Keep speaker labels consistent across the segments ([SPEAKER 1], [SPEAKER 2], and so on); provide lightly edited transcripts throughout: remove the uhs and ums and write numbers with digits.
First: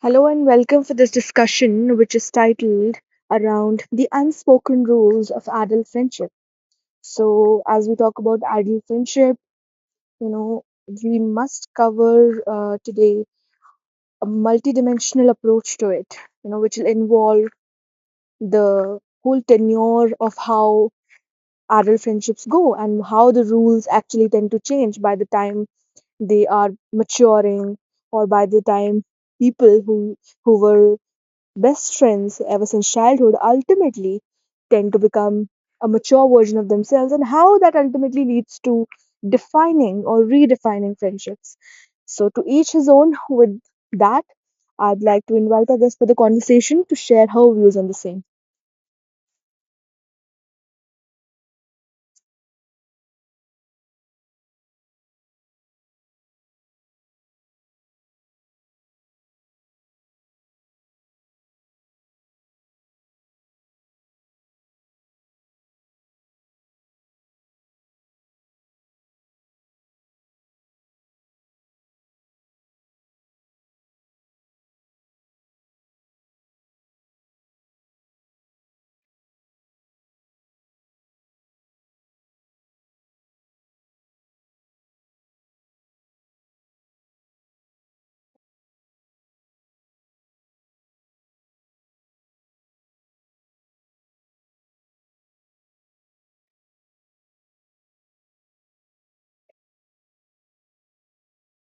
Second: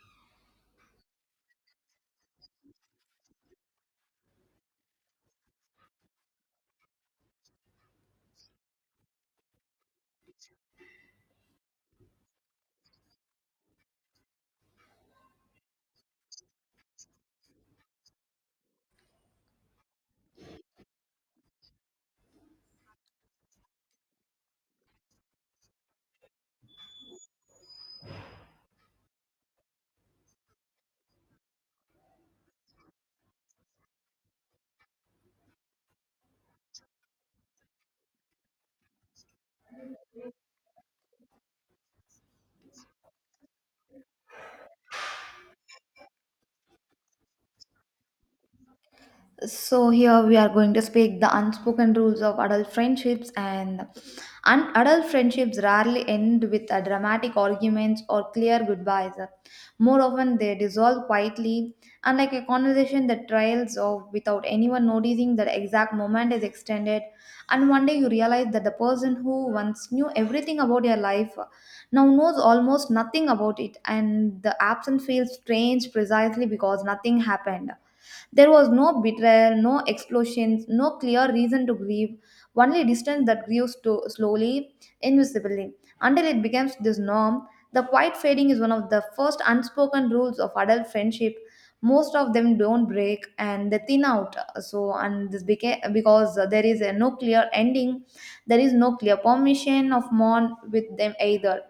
[SPEAKER 1] Hello and welcome for this discussion, which is titled around the unspoken rules of adult friendship. So, as we talk about adult friendship, you know, we must cover today a multidimensional approach to it, you know, which will involve the whole tenure of how adult friendships go and how the rules actually tend to change by the time they are maturing or by the time people who were best friends ever since childhood ultimately tend to become a mature version of themselves and how that ultimately leads to defining or redefining friendships. So, to each his own with that, I'd like to invite our guest for the conversation to share her views on the same.
[SPEAKER 2] So here we are going to speak the unspoken rules of adult friendships and adult friendships rarely end with a dramatic arguments or clear goodbyes. More often they dissolve quietly, unlike a conversation that trails off without anyone noticing that exact moment is extended. And one day you realize that the person who once knew everything about your life now knows almost nothing about it, and the absence feels strange precisely because nothing happened. There was no betrayal, no explosions, no clear reason to grieve, only distance that grew slowly, invisibly, until it becomes this norm. The quiet fading is one of the first unspoken rules of adult friendship. Most of them don't break and they thin out. So, and this became because there is a no clear ending, there is no clear permission of mourn with them either,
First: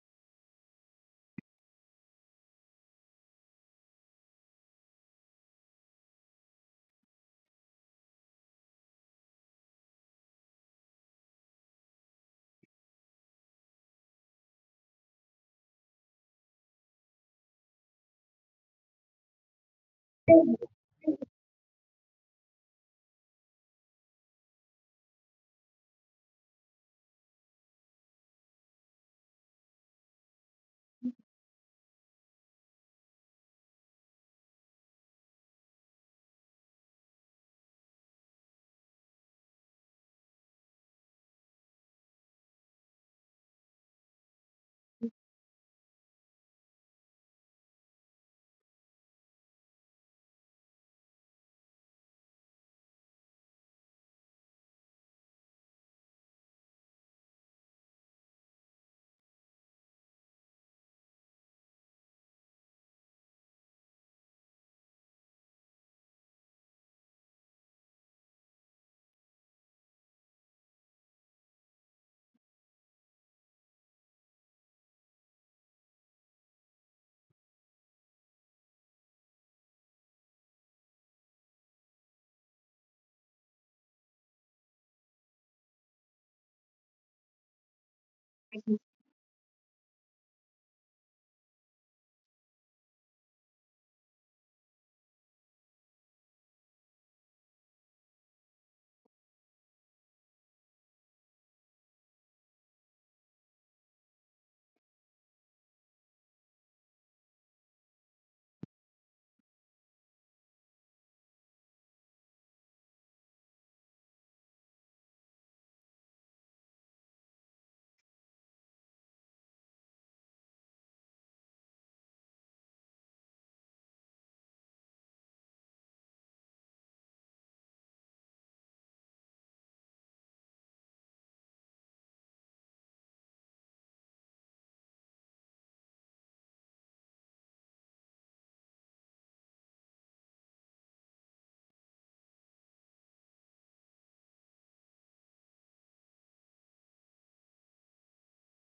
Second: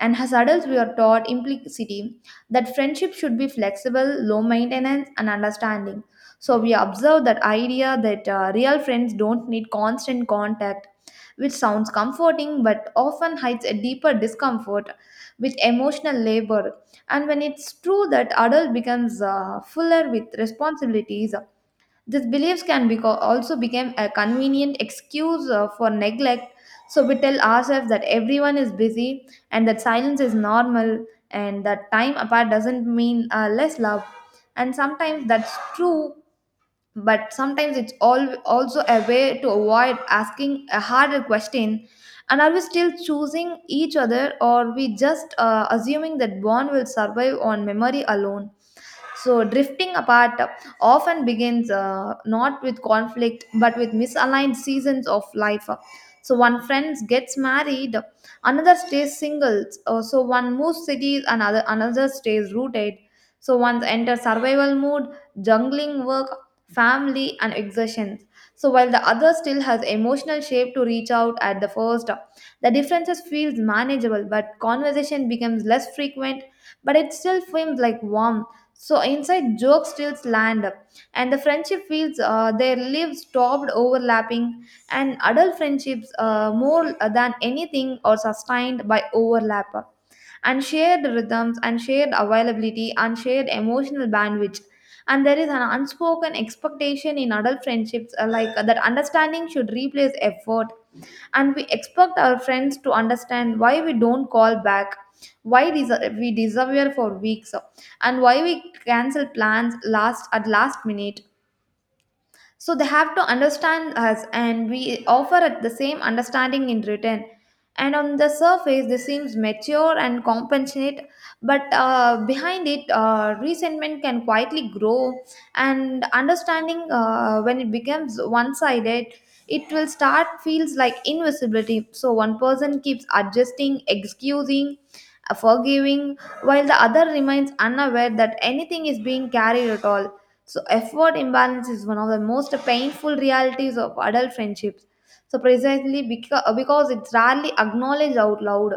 [SPEAKER 2] and as adults, we are taught implicitly that friendship should be flexible, low maintenance, and understanding. So we observe that idea that real friends don't need constant contact, which sounds comforting but often hides a deeper discomfort with emotional labor. And when it's true that adult becomes fuller with responsibilities, these beliefs can be also become a convenient excuse for neglect. So we tell ourselves that everyone is busy and that silence is normal and that time apart doesn't mean less love. And sometimes that's true, but sometimes it's all also a way to avoid asking a harder question. And are we still choosing each other, or we just assuming that bond will survive on memory alone? So, drifting apart often begins not with conflict but with misaligned seasons of life. So, one friend gets married, another stays single. So, one moves cities, another stays rooted. So, one enters survival mode, jungling work, family, and exertions. So, while the other still has emotional shape to reach out at the first, the differences feels manageable, but conversation becomes less frequent. But it still feels like warm. So inside joke steals land, up, and the friendship fields their lives stopped overlapping, and adult friendships more than anything are sustained by overlap, and shared rhythms, and shared availability, and shared emotional bandwidth. And there is an unspoken expectation in adult friendships like that understanding should replace effort, and we expect our friends to understand why we don't call back, why we disappear for weeks, and why we cancel plans last at last minute, so they have to understand us and we offer at the same understanding in return. And on the surface this seems mature and compassionate, but behind it resentment can quietly grow. And understanding, when it becomes one-sided, it will start feels like invisibility. So one person keeps adjusting, excusing, forgiving, while the other remains unaware that anything is being carried at all. So, effort imbalance is one of the most painful realities of adult friendships. So, precisely because it's rarely acknowledged out loud.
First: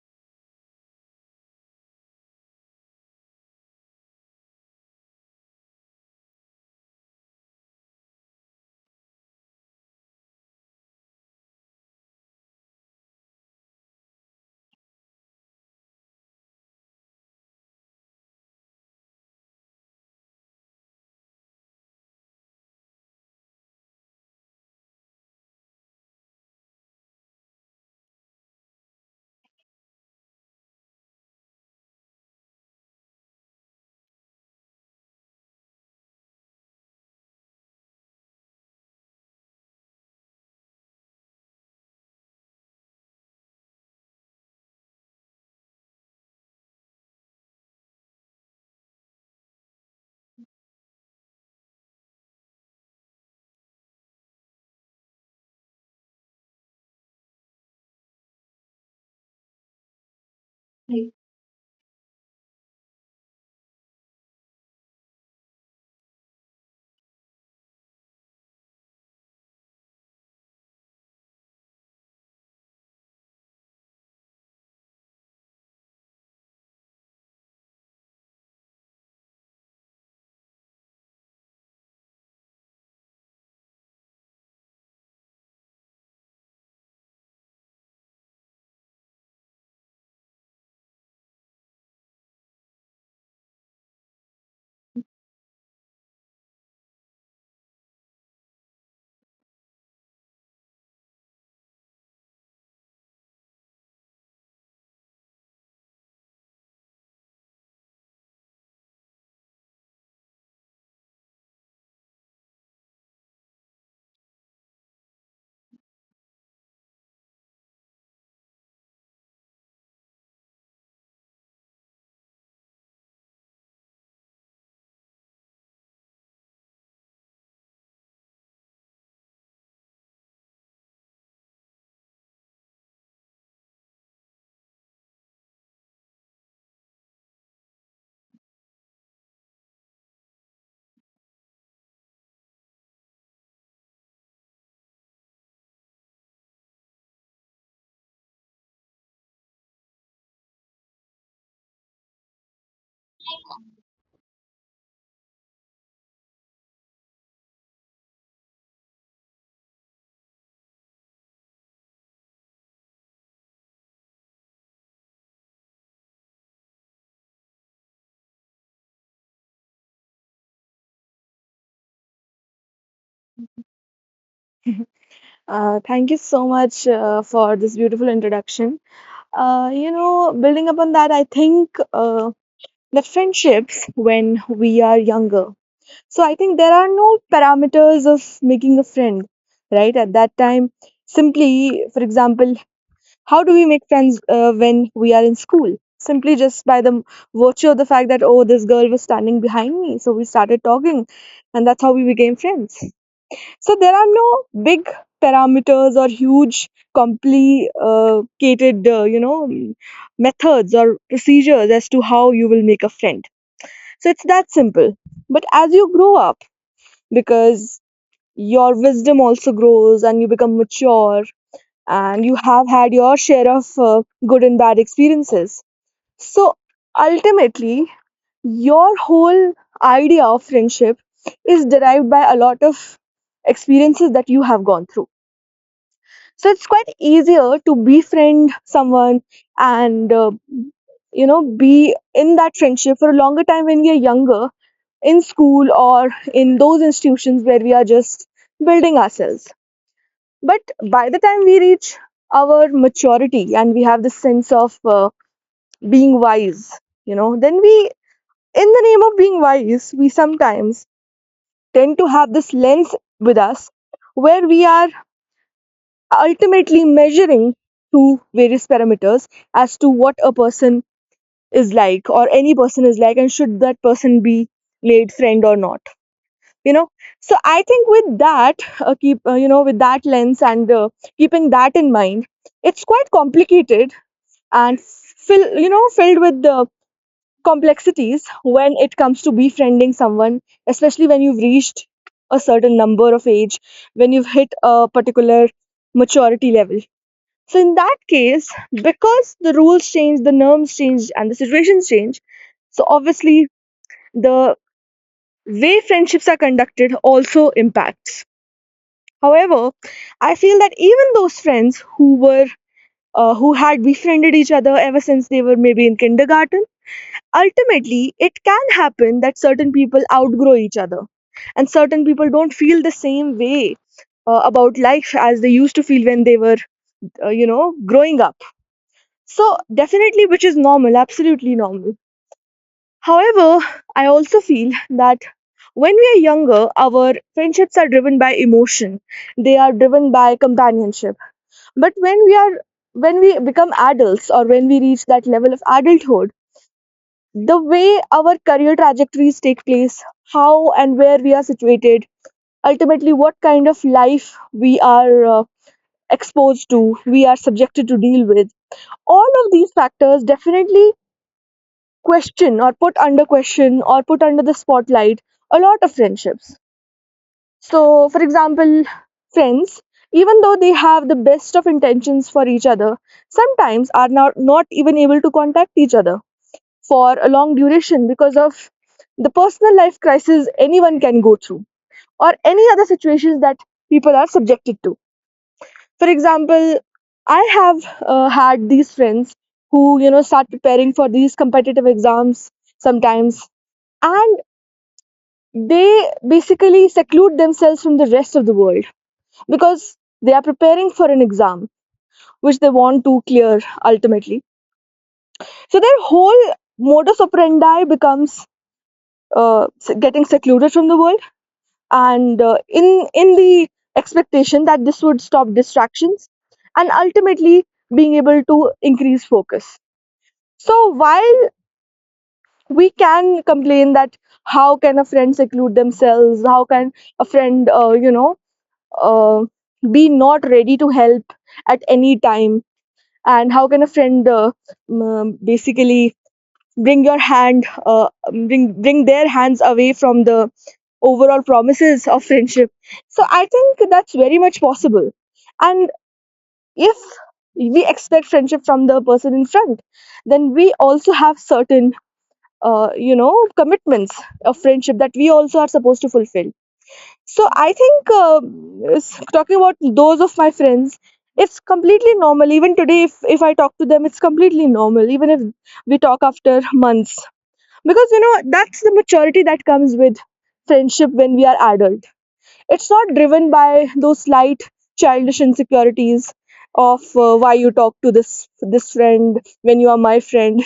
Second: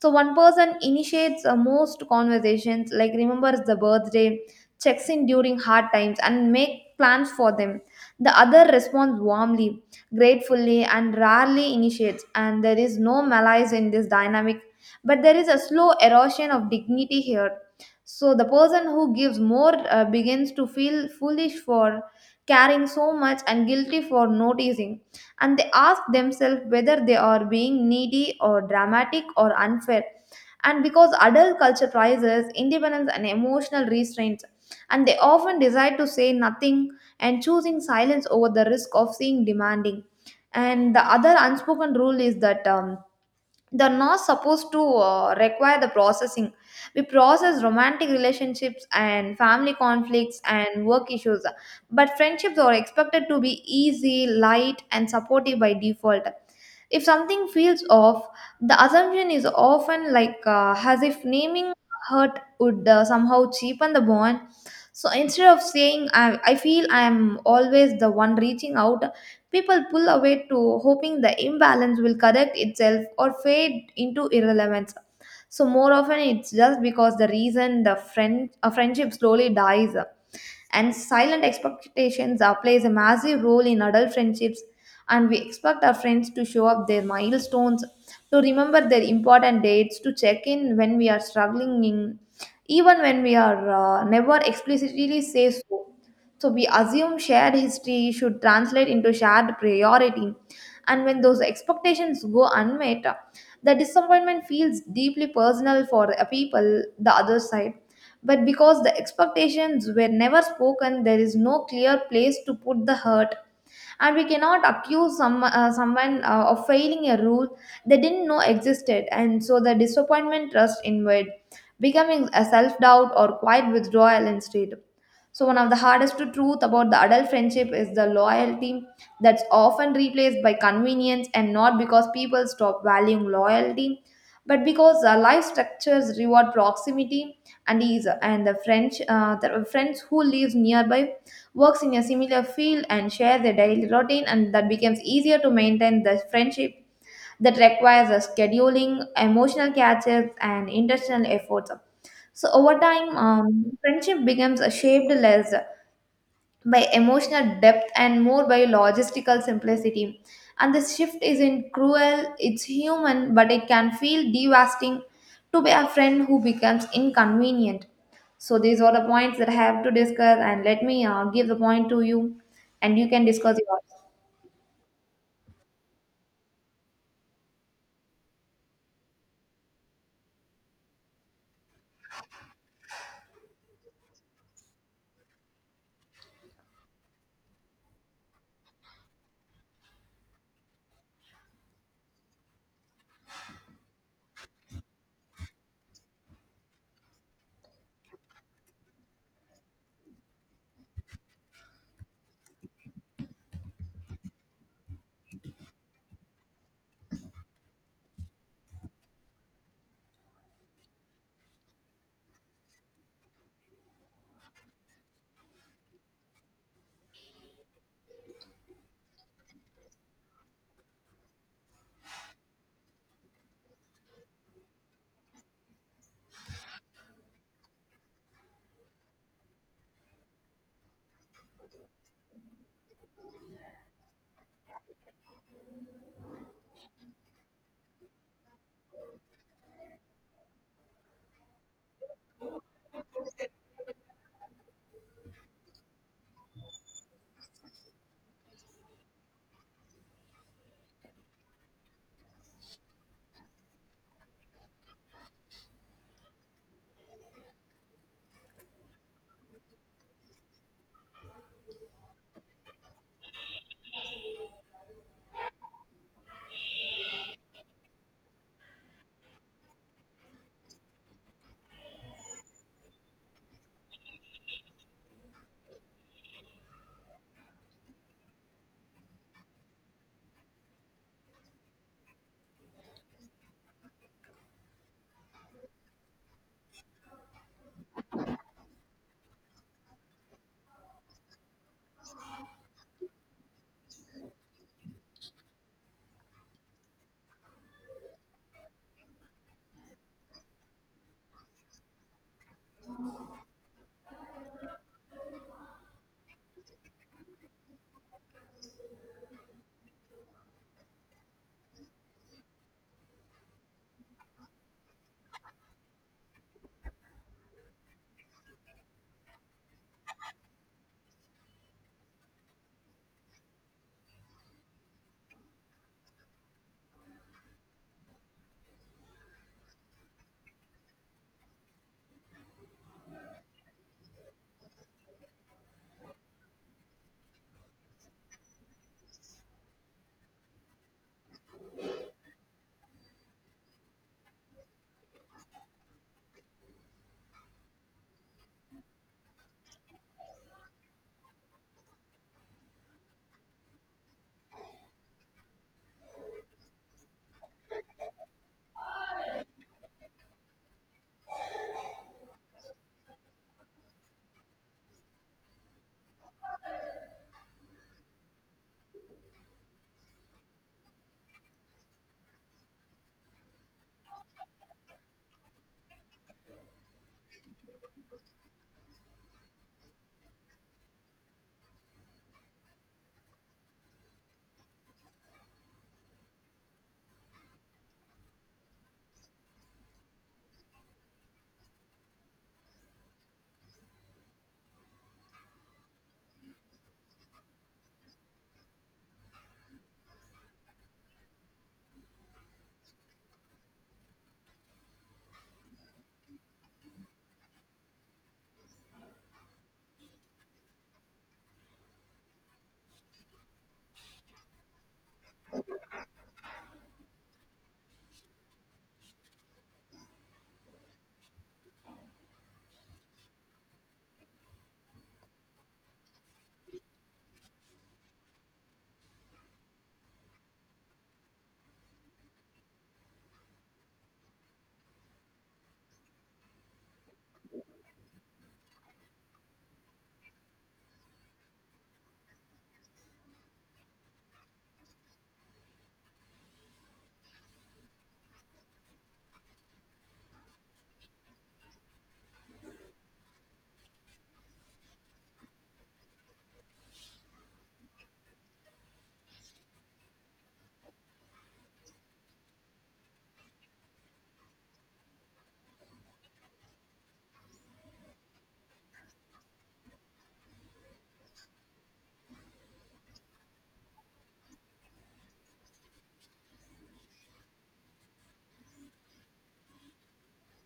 [SPEAKER 2] So, one person initiates most conversations, like remembers the birthday, checks in during hard times, and make plans for them. The other responds warmly, gratefully, and rarely initiates, and there is no malice in this dynamic. But there is a slow erosion of dignity here, so the person who gives more begins to feel foolish for caring so much and guilty for noticing. And they ask themselves whether they are being needy or dramatic or unfair. And because adult culture prizes independence and emotional restraint, and they often decide to say nothing and choosing silence over the risk of seeing demanding. And the other unspoken rule is that they're not supposed to require the processing. We process romantic relationships and family conflicts and work issues, but friendships are expected to be easy, light, and supportive by default. If something feels off, the assumption is often like as if naming hurt would somehow cheapen the bond. So instead of saying, I feel I am always the one reaching out, people pull away to hoping the imbalance will correct itself or fade into irrelevance. So more often it's just because the reason the friend a friendship slowly dies, and silent expectations are, plays a massive role in adult friendships. And we expect our friends to show up their milestones, to remember their important dates, to check in when we are struggling in, even when we are never explicitly say so. So we assume shared history should translate into shared priority, and when those expectations go unmet, the disappointment feels deeply personal for the people the other side. But because the expectations were never spoken, there is no clear place to put the hurt, and we cannot accuse someone of failing a rule they didn't know existed, and so the disappointment trust inward, becoming a self-doubt or quiet withdrawal instead. So one of the hardest truth about the adult friendship is the loyalty that's often replaced by convenience, and not because people stop valuing loyalty, but because life structures reward proximity and ease. And the friends who live nearby, works in a similar field and share their daily routine, and that becomes easier to maintain the friendship that requires a scheduling emotional catches and intentional efforts. So over time, friendship becomes a shaped less by emotional depth and more by logistical simplicity. And this shift isn't cruel, it's human, but it can feel devastating to be a friend who becomes inconvenient. So, these are the points that I have to discuss, and let me give the point to you, and you can discuss yours.
[SPEAKER 1] Thank you so much for this beautiful introduction. You know, building upon that, I think that friendships when we are younger. So I think there are no parameters of making a friend, right? At that time, simply, for example, how do we make friends when we are in school? Simply just by the virtue of the fact that, oh, this girl was standing behind me. So we started talking, and that's how we became friends. So there are no big parameters or huge, complicated, you know, methods or procedures as to how you will make a friend. So it's that simple. But as you grow up, because your wisdom also grows and you become mature and you have had your share of good and bad experiences. So ultimately, your whole idea of friendship is derived by a lot of experiences that you have gone through. So it's quite easier to befriend someone and you know, be in that friendship for a longer time when we are younger in school or in those institutions where we are just building ourselves. But by the time we reach our maturity and we have this sense of being wise, you know, then we, in the name of being wise, we sometimes tend to have this lens with us where we are ultimately measuring to various parameters as to what a person is like or any person is like and should that person be made friend or not, you know. So I think with that, keep you know, with that lens and, keeping that in mind, it's quite complicated and fill, you know, filled with the complexities when it comes to befriending someone, especially when you've reached a certain number of age, when you've hit a particular maturity level. So in that case, because the rules change, the norms change, and the situations change, so obviously the way friendships are conducted also impacts. However, I feel that even those friends who were who had befriended each other ever since they were maybe in kindergarten, ultimately it can happen that certain people outgrow each other, and certain people don't feel the same way about life as they used to feel when they were, you know, growing up. So definitely, which is normal, absolutely normal. However, I also feel that when we are younger, our friendships are driven by emotion. They are driven by companionship, but when we are, when we become adults or when we reach that level of adulthood, the way our career trajectories take place, how and where we are situated, ultimately what kind of life we are exposed to, we are subjected to deal with, all of these factors definitely question or put under question or put under the spotlight a lot of friendships. So, for example, friends, even though they have the best of intentions for each other, sometimes are not even able to contact each other for a long duration because of the personal life crisis anyone can go through or any other situations that people are subjected to. For example, I have had these friends who, you know, start preparing for these competitive exams sometimes, and they basically seclude themselves from the rest of the world because they are preparing for an exam which they want to clear ultimately. So their whole modus operandi becomes, uh, getting secluded from the world, and in the expectation that this would stop distractions and ultimately being able to increase focus. So while we can complain that how can a friend seclude themselves, how can a friend, you know, uh, be not ready to help at any time, and how can a friend, basically bring your hand bring bring their hands away from the overall promises of friendship. So I think that's very much possible, and if we expect friendship from the person in front, then we also have certain, you know, commitments of friendship that we also are supposed to fulfill. So I think, talking about those of my friends, it's completely normal. Even today, if I talk to them, it's completely normal. Even if we talk after months, because you know that's the maturity that comes with friendship when we are adult. It's not driven by those slight childish insecurities of why you talk to this friend when you are my friend.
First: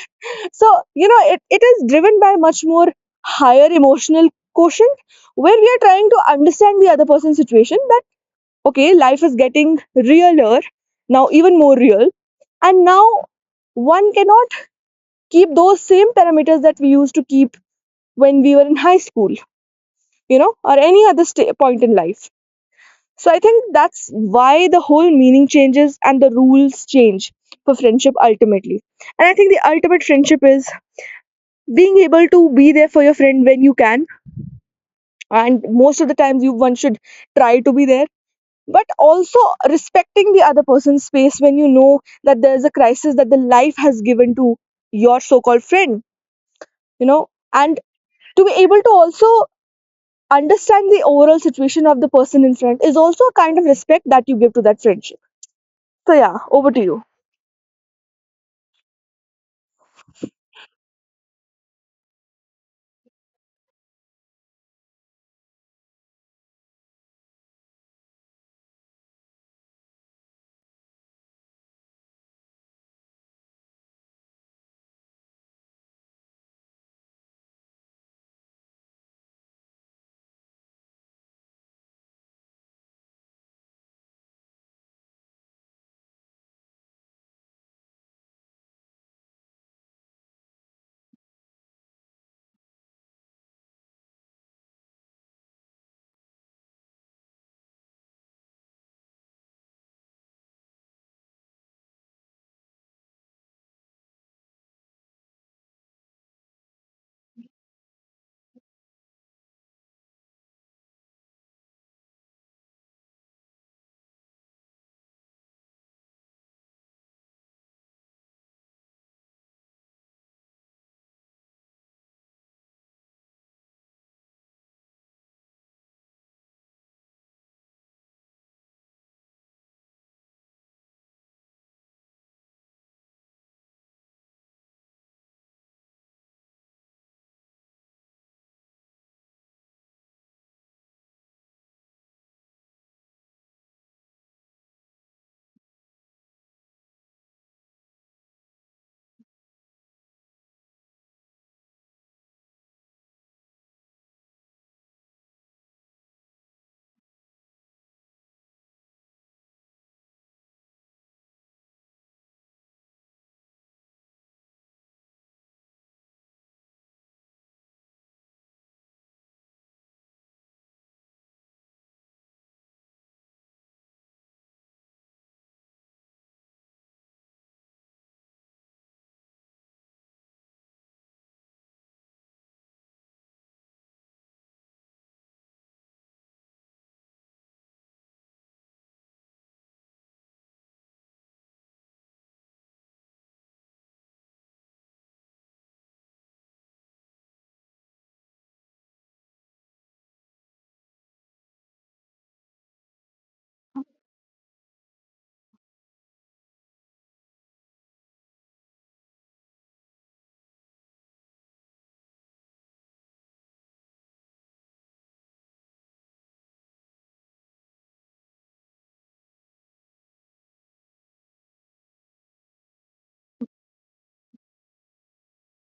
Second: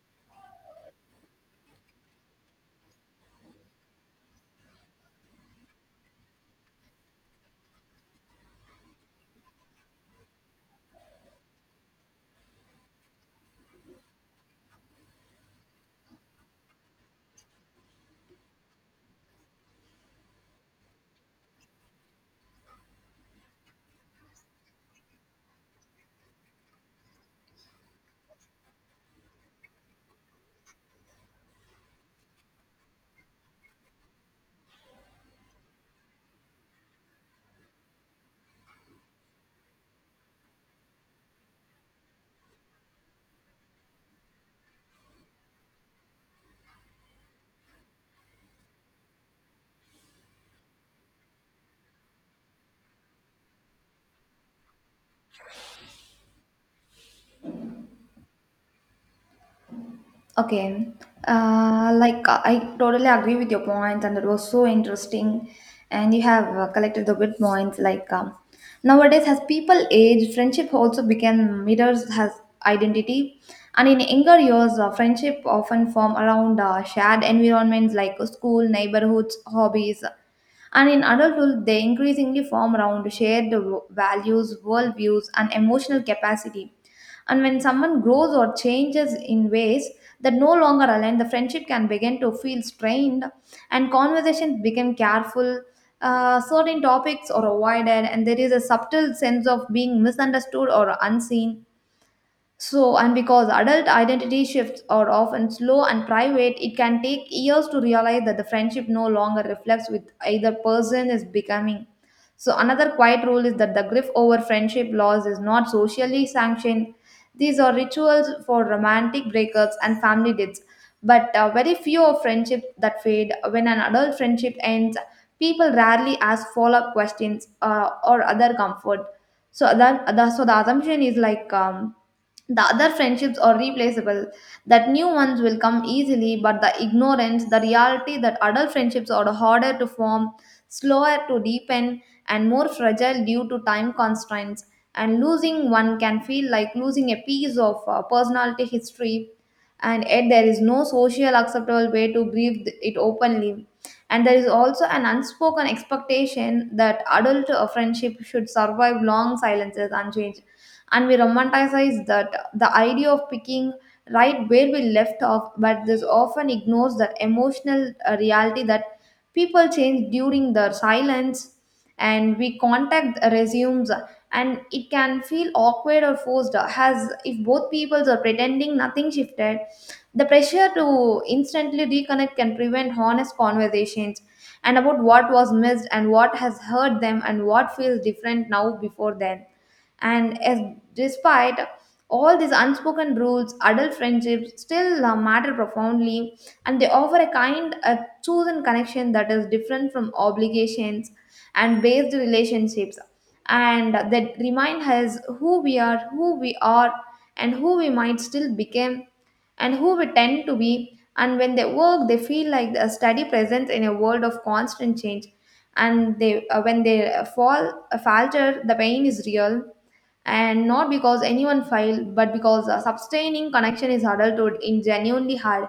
[SPEAKER 1] So, you know, it is driven by much more higher emotional quotient where we are trying to understand the other person's situation that, okay, life is getting realer, now even more real. And now one cannot keep those same parameters that we used to keep when we were in high school, you know, or any other sta point in life. So I think that's why the whole meaning changes and the rules change for friendship ultimately. And I think the ultimate friendship is being able to be there for your friend when you can, and most of the times you one should try to be there, but also respecting the other person's space when you know that there's a crisis that the life has given to your so-called friend, you know. And to be able to also understand the overall situation of the person in front is also a kind of respect that you give to that friendship. So yeah, over to you.
[SPEAKER 2] Okay, like I totally agree with your points, and it was so interesting. And you have collected the good points. Like nowadays, as people age, friendship also become mirrors has identity, and in younger years, friendship often form around shared environments like school, neighborhoods, hobbies, and in adulthood, they increasingly form around shared values, worldviews, and emotional capacity. And when someone grows or changes in ways that no longer align, the friendship can begin to feel strained, and conversations become careful. Certain topics are avoided, and there is a subtle sense of being misunderstood or unseen. So, and because adult identity shifts are often slow and private, it can take years to realize that the friendship no longer reflects with either person is becoming. So, another quiet rule is that the grief over friendship loss is not socially sanctioned. These are rituals for romantic breakups and family deaths. But very few of friendships that fade. When an adult friendship ends, people rarely ask follow up questions or other comfort, so that the so the assumption is like the other friendships are replaceable, that new ones will come easily, but the ignorance the reality that adult friendships are harder to form, slower to deepen, and more fragile due to time constraints, and losing one can feel like losing a piece of personality history, and yet there is no social acceptable way to grieve it openly. And there is also an unspoken expectation that adult friendship should survive long silences unchanged, and we romanticize that the idea of picking right where we left off, but this often ignores the emotional reality that people change during their silence, and we contact resumes, and it can feel awkward or forced as if both peoples are pretending nothing shifted. The pressure to instantly reconnect can prevent honest conversations and about what was missed and what has hurt them and what feels different now before then. And as, despite all these unspoken rules, adult friendships still matter profoundly, and they offer a kind of chosen connection that is different from obligations and based relationships, and that remind us who we are, and who we might still become, and who we tend to be. And when they work, they feel like a steady presence in a world of constant change, and they when they fall falter the pain is real, and not because anyone failed but because a sustaining connection is adulthood in genuinely hard.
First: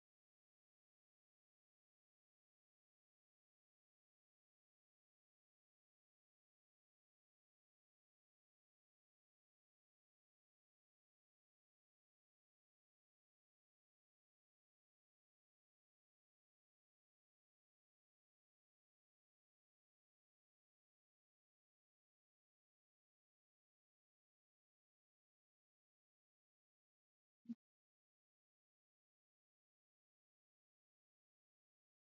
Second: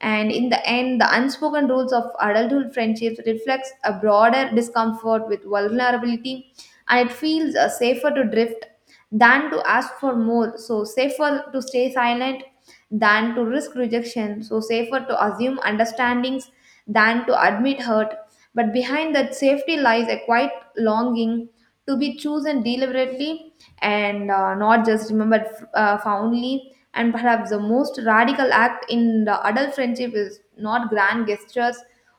[SPEAKER 2] And in the end the unspoken rules of adulthood friendships reflects a broader discomfort with vulnerability, and it feels safer to drift than to ask for more, so safer to stay silent than to risk rejection, so safer to assume understandings than to admit hurt, but behind that safety lies a quiet longing to be chosen deliberately, and not just remembered fondly. And perhaps the most radical act in the adult friendship is not grand gestures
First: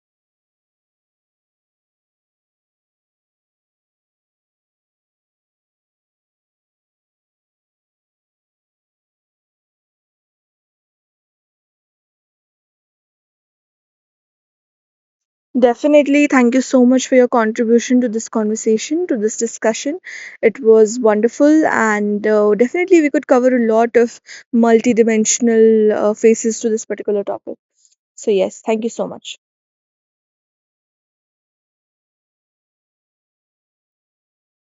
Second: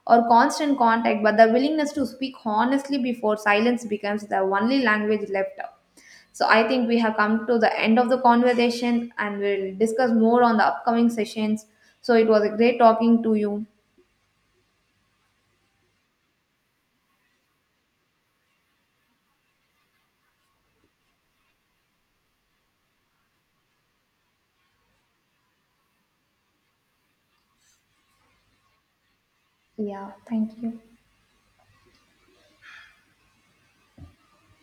[SPEAKER 2] or constant contact, but the willingness to speak honestly before silence becomes the only language left out. So I think we have come to the end of the conversation and we'll discuss more on the upcoming sessions. So it was a great talking to you.
[SPEAKER 1] Definitely. Thank you so much for your contribution to this conversation, to this discussion. It was wonderful, and definitely we could cover a lot of multidimensional faces to this particular topic. So, yes, thank you so much.
[SPEAKER 2] Yeah, thank you.